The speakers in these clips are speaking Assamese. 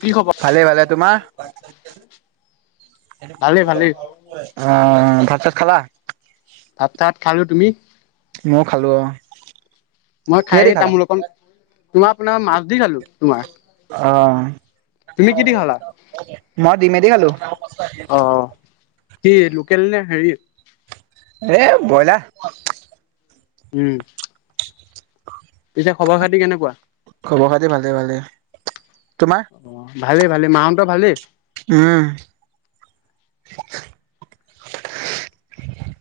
কি খবৰ? ভালে ভালেই। তোমাৰ? ভালেই ভালেই অ' ভাত চাত খালা? ভাত তাত খালো। তুমি? মই খালোঁ অ'। মই কিহেদি খাই খালা? তামোল অকণ, তোমাৰ, আপোনাৰ মাছ দি খালো তোমাৰ। তুমি কি দি খালা? [inaudible] মই ডিম এদি খালো। অ কি লোকেল নে হেৰি? এই ব্ৰইলাৰ। উম। অ'। পিছে খবৰ খাতি কেনেকুৱা? খবৰ খাতি ভালে, ভালে। তোমাৰ? অ' ভালেই ভালেই, মাহৰ ভালেই? উম।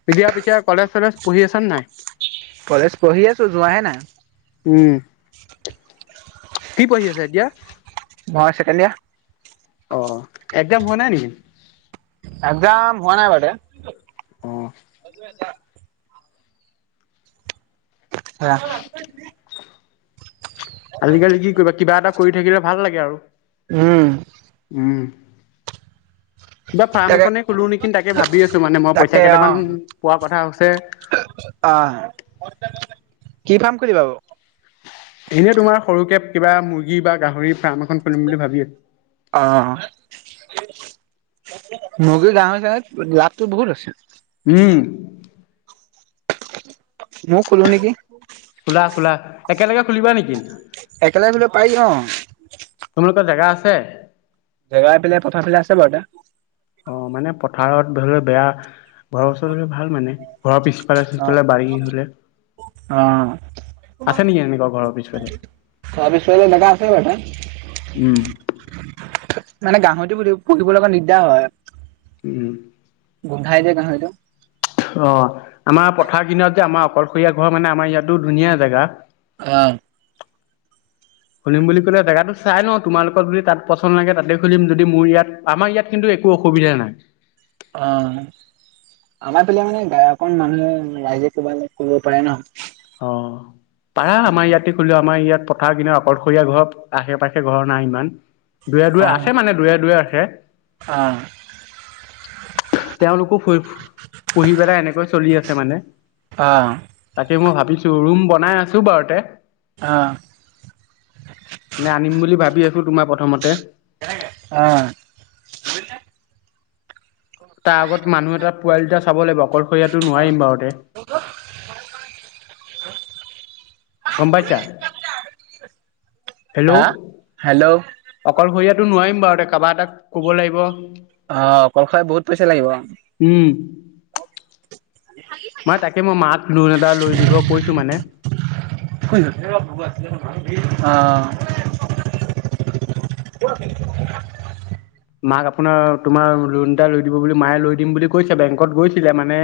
পিছে পিছে, কলেজ চলেজ পঢ়ি আছ নে নাই? কলেজ পঢ়ি আছো, যোৱাহে নাই। উম, কি পঢ়ি আছো এতিয়া? মই, ছেকেণ্ড ইয়াৰ। অ [inaudible] একজাম হোৱা নাই নেকি? একজাম হোৱা নাই। অ'। [unintelligible] আহ আজিকালি কি কৰিবা, কিবা এটা কৰি থাকিলে ভাল লাগে আৰু। উম। উম। কিবা ফ্ৰাৰ্ম তাকে এখনে খোলো নেকি, তাকে ভাবি আছোঁ মানে মই তাকে পইচা কেইটামান অ' পোৱা কথা হৈছে। অ' কি কাম কৰিবা বাৰু। এনে তোমাৰ সৰুকে কিবা মুৰ্গী বা গাহৰি ফাৰ্ম কৰিম বুলি ভাবি আছো। মূৰ্গী গাঁৱে গাঁৱে লাভটো বহুত আছে। উম। মই খোলো নেকি। খোলা খোলা একেলগে খুলিবা নেকি? একেলগে খুলিব পাৰি ন। ছ [unintelligible] জেগাই পেলাই পথাৰ পেলাই আছে ব এটা। অ মানে পথাৰত ধৰি লও বেয়া ঘৰৰ ওচৰ হলে ভাল মানে। ঘৰৰ পিছফালে অ' চিছফালে বাৰি হলে অ' আছে নেকি এনেকুৱা ঘৰৰ পিছফালে? খোৱা বিচৰা জেগা আছে বাৰু এটা। উম। মানে গাহৰিটো পুহিবলৈ অকণ দিগদাৰ হয়। উম। খাই জে গাহৰি টো। অ আমাৰ পথাৰ কিনাৰত যে আমাৰ অকলশৰীয়া ঘৰ মানে আমাৰ ইয়াতো ধুনীয়া জেগা। আহ, খুলিম বুলি ক'লে জেগাটো চাই লয় তোমালোকৰ তাত যদি পছন্দ নাইকীয়া তাতে খুলিব যদি মোৰ ই‌য়াত আমাৰ ইয়াত কিন্তু একো অসুবিধা নাই। অ আমাৰ পিনে মানে অকমন মানুহে ৰাইজে কিবা কব পাৰে ন। অ পাৰা সেইটো আমাৰ কাৰণে। ইয়াতে খলো আমাৰ ইয়াত। কথা কিন্তু আকলশৰীয়া ঘৰ আশে পাশে ঘৰ নাই ইমান। দুৰে দূৰে আছে অ', মানে। হে অ', তেওঁলোকো পুহি পেলাই এনেকৈ চলি আছে মানে। অ', সেই মই ভাবিছো ৰুম বনাই আছো বাৰু তে অ', নে আনিম বুলি। ভাবি আছো তোমাৰ প্ৰথমতে অহ। তাৰ আগত মানুহ এটা পোৱালি দুটা চাব লাগিব। এয়াটো নোৱাৰিম বাৰু দে। [unintelligible] গম পাইছা। হেল্ল' হা? হেল্ল' অকলশৰীয়া এইটো নোৱাৰিম বাৰু এ কব এটাক ক'ব লাগিব। আহ অকল খাই বহুত পইচা লাগিব। উম। মই তাকে মাক লোণ এটা লৈ দিব কৈছোঁ মানে অহ, [unintelligible] মাক আপোনাৰ তোমাৰ লোন এটা লৈ দিব বুলি মায়ে লৈ দিম বুলি কৈছে বেংকত গৈছিলে মানে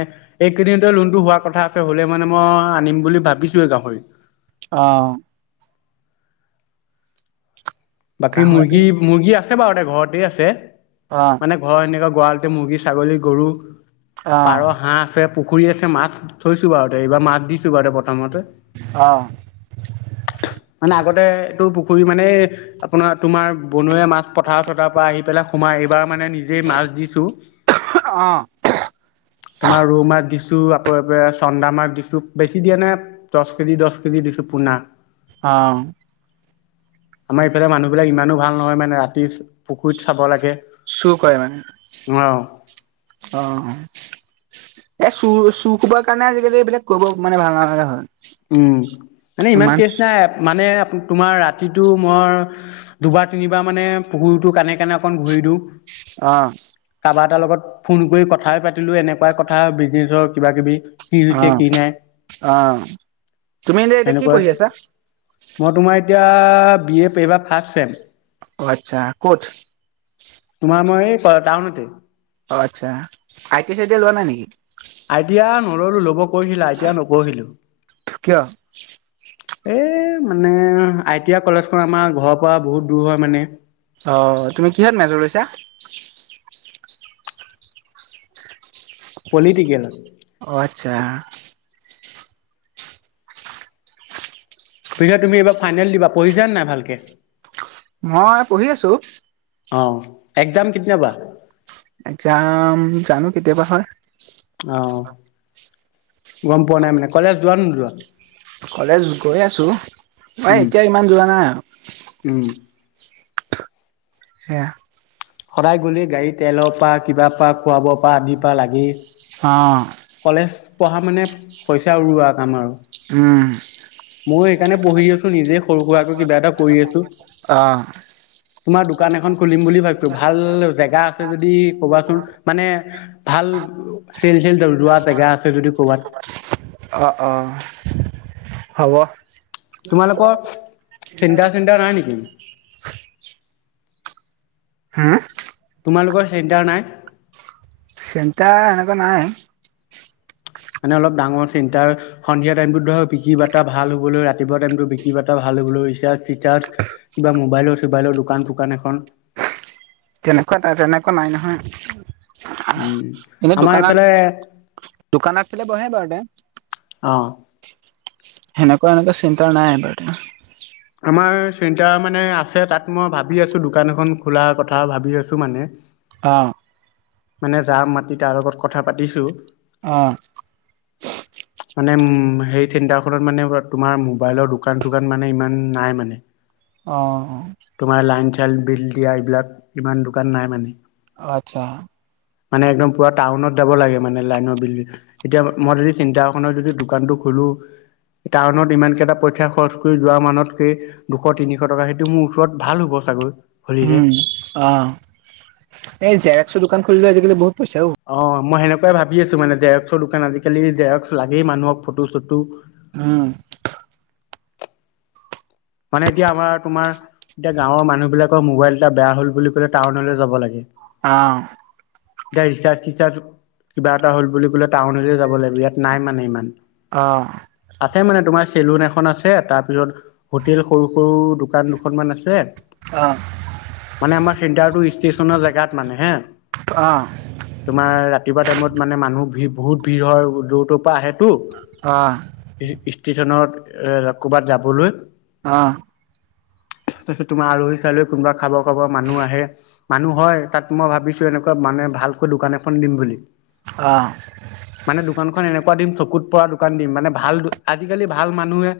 এইকেইদিনতে লোনটো হোৱাৰ কথা আছে হ'লে মানে মই আনিম বুলি ভাবিছোৱে গাহৰি। অ'। বাকী গাহৰিটো মুৰ্গী, মুৰ্গী আছে। আছে বাৰু এ! ঘৰতে আছে। অ', মানে ঘৰৰ এনেকুৱা গৰালতে মুৰ্গী, ছাগলী, গৰু। অ', পাৰ, হাঁহ আছে। পুখুৰী আছে মাছ থৈছোঁ বাৰুতে এইবাৰ মাছ দিছোঁ বাৰু প্ৰথমতে। অ', অ', মানে আগতে এইটো- কৰি মানে। আপোনাৰ তোমাৰ বনৰীয়া মাছ পথাৰ চথাৰ পৰা আহি পেলাই সোমাই। এইবাৰ এইবাৰ মানে নিজেই মাছ দিছো। তোমাৰ ৰৌ মাছ দিছো। দিছো আকৌ এইফালে চন্দা মাছ দিছো বেছি দিয়ে নাই। দহ কেজি, দহ কেজি দিছো পোনা। অ'। আমাৰ। তাৰে মানুহবিলাক ইমানো ভাল নহয়। মানে ৰাতি পুখুৰীত চাব লাগে। চোৰ কৰে মানে। অ'। অ' এ! চুৰ- চুৰ কবৰ কাৰণে আজিকালি এইবিলাক কৰিব মানে ভাল নলগা হয়। উ'ম মানে ইমান কেচ নাই মানে। তোমাৰ ৰাতিটো মই দুবাৰ, তিনিবাৰ মানে পুখুৰীতটো কানে কানে অকন ঘূৰি দিওঁ। অ'হ। কাৰবা এটাৰ লগত ফোন কৰি কথাই পাতিলো। এনেকুৱাই কথা বিজনেচৰ কিবা কিবি। কি হৈছে অ', কি নাই? অ'। তুমি এতিয়া এতিয়া কি সেনেকুৱা পঢ়ি আছা? মই তোমাৰ এতিয়া বি, এ এইবাৰ ফাৰ্ষ চেম। অ' আচ্ছা ক'ত? তোমাৰ মই এই টাউনতে। অ' আচ্ছা আইটি, চাইটি লোৱা নাই নেকি? আইডিয়া নললো ল'ব। কৰিছিলা আইটি আই নপঢ়িলো। কিয়? এ! মানে আই, টি, আই কলেজখন আমাৰ ঘৰৰ পৰা বহুত দূৰ হয় মানে। অ'হ তুমি কিহত মেজৰ লৈছা? পলিটিকেল। অ' আচ্ছা। পিছে তুমি এইবাৰ ফাইনেল দিবা। পঢ়িছা নে নাই ভালকে। মই পঢ়ি আছো। অ' একজাম কেতিয়া পৰা। একজাম জানো কেতিয়াবা হয়। অ' গ'ম পোৱা নাই মানে, কলেজ যোৱা নে নোযোৱা? কলেজ গৈ আছো। মই উম, এতিয়া ইমান যোৱা নাই উম। আৰু। সেয়া। সদায় গ'লে গাড়ী তেলৰ পা কিবা পা খুৱা বোৱা পা আদিৰ পা লাগেই। কলেজ অ' পঢ়া মানে পইচা উৰুৱা কাম আৰু। উম মই সেইকাৰণে পঢ়ি আছো, নিজেই সৰু সুৰাকৈ কিবা এটা কৰি আছো। অ' তোমাৰ দোকান এখন খুলিম বুলি ভাবিছো, ভাল জেগা আছে যদি ক'বাচোন, মানে ভাল চেল চেল যোৱা জেগা আছে যদি ক'বাত। অঁ অঁ হ'ব। তোমালোকৰ চেণ্টাৰ চেণ্টাৰ নাই নেকি? হা তোমালোকৰ চেণ্টাৰ নাই। চেণ্টাৰ এনেকুৱা নাই। মানে অলপ ডাঙৰ চেণ্টৰ সন্ধিয়া টাইমটোত ধৰক বিকি বটা ভাল হবলৈ ৰাতিপুৱা টাইমতটো বিকি বাটা ভাল হবলৈ ৰিছাৰ্জ চিছাৰ্জ কিবা মোবাইলৰ চবাইলৰ দোকান চোকান এখন তেনেকুৱা তেনেকুৱা নাই নহয়। উম এনে আমাৰ এইফালে দোকানত, দোকানত ফেলে বহে বাৰু দে অঁহ। সেনেকুৱা, এনেকুৱা চেণ্টাৰ নাই বাৰু দে। আমাৰ চেণ্টাৰ মানে আছে। তাত মই ভাবি আছো দোকান এখন খোলাৰ কথা ভাবি আছো মানে অহ। মানে যাৰ মাতি তাৰ লগত কথা পাতিছো। অঁহ। মানে উম, সেই চেণ্টাৰখনত মানে তোমাৰ মোবাইলৰ দোকান চোকান মানে ইমান নাই মানে অহ। খেল, বিল দিয়া এইবিলাক ইমান দোকান নাই মানে। আচ্ছা। মানে একদম পুৰা টাউনত যাব লাগে মানে লাইনৰ বিল্ডিং। এতিয়া মই যদি চেণ্টাৰ এখনত যদি দোকানতটো খোলো। টাউনত ইমান কেইটা পইচা খৰচ কৰি যোৱা মানত দুশ, তিনিশ টকা সেইটো মোৰ ওচৰত ভাল হ'ব চাগৈ খুলিলে উম, অহ, এই জেৰক্সৰ দোকান খলীলে আজিকালিহ বহুত পইচা অ'। অহ, মই সেনেকুৱাই ভাবি ভাবি আছো মানে জেৰক্সৰ দোকান আজিকালি জেৰক্স লাগেই মানুহক ফটো চটো উম, মানে এতিয়া আমাৰ, তোমাৰ এতিয়া গাঁৱৰ মানুহ বিলাকৰ মোবাইল এটা বেয়া হল বুলি কলে টাউনলৈ যাব লাগে অহ'। এতিয়া ৰিচাৰ্জ, চিচাৰ্জ কিবা এটা হল বুলি কলে টাউনলৈ যাব লাগিব। ইয়াত নাই মানে ইমান। অহ আছে মানে তোমাৰ চেলুন এখন আছে তাৰপিছত হোটেল সৰু সৰু দোকান দুখন মান আছে। অহ চিটাৰ গুৰি ষ্টেচনৰ জেগাত মানে হে অ', তোমাৰ ৰাতিপুৱা টাইমত মানে মানুহ ভিৰ বহুত ভিৰ হয় দূৰটোৰ পৰা আহে টো অ', ই [unintelligible] ষ্টেচনত এ ক'বাত যাবলৈ অ। তাৰপিছত তোমাৰ আলহী চালহী কোনোবা খাব খাব মানুহ আহে মানুহ হয় তাত মই ভাবিছো এনেকুৱা মানে ভালকৈ দোকান এখন দিম বুলি। অ', মানে দোকানখন এনেকুৱা দিম চকুত পৰা দোকান দিম মানে ভাল আজি কালি ভাল মানুহে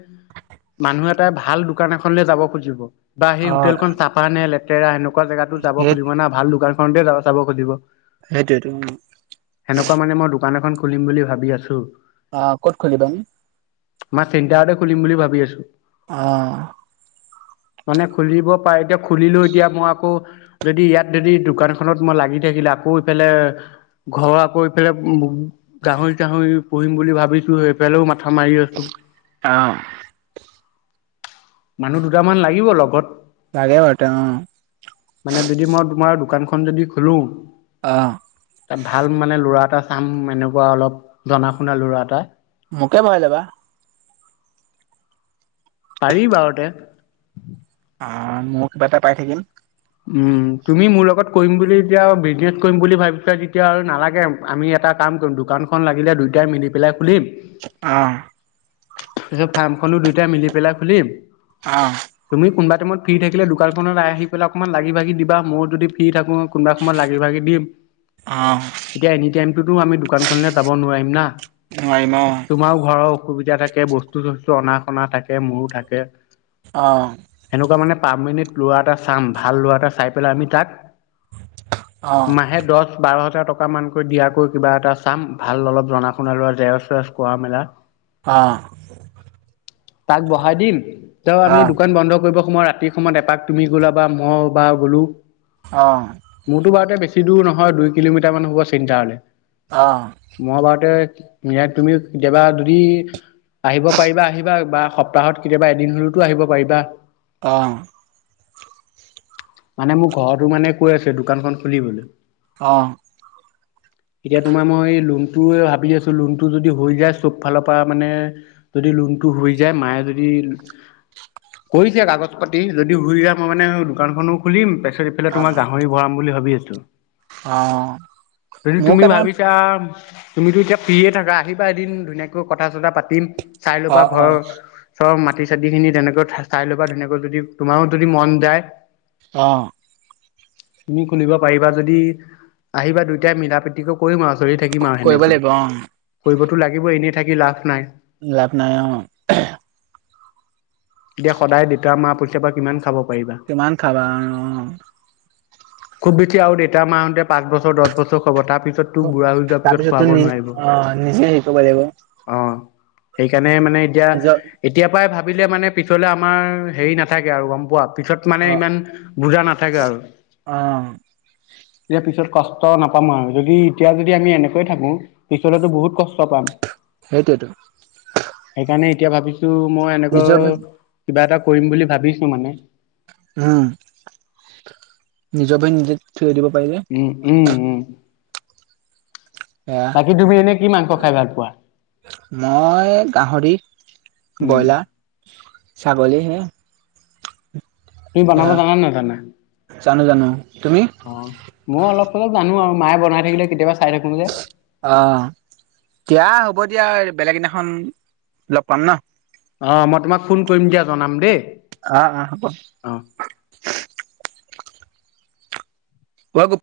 মানুহ এটাই ভাল দোকান এখনলৈ যাব খুজিব। বা সেই অ', হোটেলখন চাফা নে লেত তেটৰা হেনো খোৱা জেগাতো চাব সেই খুজিব না ভাল দোকান খনতে যাবা চাব খোজিব। সেইটোয়ে টো উম। মানে মই দোকান এখন খুলিম বুলি ভাবি আছো। অ ক'ত খুলিবা? মই চেণ্টাৰতে খুলিম বুলি ভাবি আছো। অহ। মানে খুলিব পাৰে এতিয়া খুলিলো এতিয়া মই আকৌ যদি ইয়াত যদি দোকানখনত মই লাগি থাকিলে আকৌ ইফালে ঘৰ আকৌ ইফালে গাহৰি চাহৰি পুহিম বুলি ভাবিছো সেইফালেও মা থা মাৰি আছো। অ', মানুহ দুটামান লাগিব লগত। লাগে বাৰু [unintelligible] মানে যদি মই তোমাৰ দোকানখন যদি খুলো অ', তাত ভাল মানে ল'ৰা এটা কাম এনেকুৱা অলপ জনা শুনা লৰা এটা মোকে ভৰায় লবা। পাৰিম বাৰুতে অ মইয়ো কিবা এটা পাই থাকিম। উম তুমি মোৰ লগত কৰিম বুলি এতিয়া বিজনেছ কৰিম বুলি ভাবিছা যেতিয়া আৰু নালাগে আমি এটা কাম কৰিম দোকানখন লাগিলে দুয়টাই মিলি পেলাই খুলিম। অহ। পিছত ফাৰ্মখনো দুইটা মিলি পেলাই খুলিম। অ। তুমি কোনোবা টাইমত ফ্ৰী থাকিলে দোকানখনত আহি পেলাই অকমান লাগি ভাগি দিবা মইয়ো যদি ফ্ৰী থাকো কোনোবা সময়ত লাগি ভাগি দিম। অহ। তো আমি দোকান খনেলে যাব নোৱাৰিম না। [unintelligible] সুবিধা থাকে বস্তু চস্তু অনা শুনা থাকে মোৰো থাকে। অ'। সেনেকুৱা মানে পাঁচ মিনিট লোৱা এটা চাম। ভাল ল'ৰা এটা চাই পেলাই আমি তাক অ', মাহে দহ বাৰ এটা টকা মানকৈ দিয়াকৈ কিবা এটা চাম ভাল অলপ জনা শুনা লোৱা জেৰক্স চেৰক্স কৰা মেলা। অ', তাক বহাই দিম, তেওঁ আমি অ', দোকান বন্ধ কৰিব সময় ৰাতি সময়ত এপাক তুমি গ'লা বা মই বা বোলো অ', মোৰতো বাৰুতে বেছ চি দূ নহয় দুই কিলোমিটাৰ মান হ'ব চিন্তাৰলৈ। অ', মহভাৰতে তুমি কেতিয়াবা যদি আহিব পাৰিবা আহিবা বা সপ্তাহত কেতিয়াবা এদিন হ'লেওতো আহিব পাৰিবা। অ'। মানে মোৰ ঘৰতো মানে কৈ আছে দোকানখন খুলিবলৈ। অ', এতিয়া তোমাৰ মই লোন ভাবি আছো লোনটো যদি হৈ যায় চব ফালৰ পৰা মানে যদি লোনটো হৈ যায় মায়ে যদি কৰিছে কাগজ পাতি যদি শুই যায় মই মানে দোকান খনো খুলিম ৰিফাল তোম অ', গাহৰি ভৰাম বুলি ভাবি আছে। অ', [inaudible] যদি মোৰো তুমি কেইটামান ভাবিছা তুমিতো এতিয়া ফ্ৰিয়ে থাকা আহিবা এদিন ধুনীয়াকৈ কথা চথা পাতিম। চাই ল'বা অ', ঘৰৰ অ', মাটি চতি খিনি তেনেকৈ চাই ল'বা ধুনেকৈ যদি তোমাৰো যদি মন যায় অ'। তুমি শুনিব পাৰিবা যদি আহিবা দুইটাই মিলা প্ৰীতিকো কৰিম আৰু। চলি থাকিম আৰু কৰিব সেনেকৈ লাগিব অ' কৰিব টো টো লাগিব এনেই থাকি লাভ নাই। লাভ নাই অ'। এতিয়া সদায় দেতা মাৰ পঠয় পৰা কিমান খাব। পাৰিবা কিমান খাবা অ'। খুব বেছি আৰু দেতা মাহঁতে পাঁচ বছৰ দহ বছৰ খবৰ তাত তাৰপিছত ত অ', নিজে শিব প লিব সেইকাণ মান মানে এতিয়া এতিয়া পৰাই ভাল ভাবিলে মানে পিছলে আমাৰ হেৰি নাথাকে আৰু গম পোৱা পিছ মানে অ' ইমান বুজা নাথাকে আৰু। অ' এতিয়া পিছত কষ্ট নাপামো আৰু যদি এতিয়া যদি আমি এনেকৈ থাকো পিছলেতো বহুত কষ্ট পাম। সেইটো, সেইকাৰণে এতিয়া ভাবিছো, মই নিজৰ এনেকুৱা ভৰিত কিবা এটা কৰিম বুলি ভাবিছো মানে। উম নিজৰক নিজে থিয় দিব পাৰিলে উম-উম-উম, সেয়া বাকী তুমি এনে কি মাংস খাই ভাল পোৱা? মই গাহৰি, উম বইলাৰ বলি হে তুমি বনাব সেয়া জানা নহয় তানে জানো জানো তুমি অ মই অলপ চলপ জানো আৰু মায়ে বনাই থাকিলে কেতিবা চাই থাকো যে। অ' দিয়া হ'ব দিয়া বেলেগ দিনাখন লগ পাম ন। অ' মই তোমাক ফোন কৰিম দিয়া জনাম দেই। অ-অ হব। অ বাগ [unintelligible]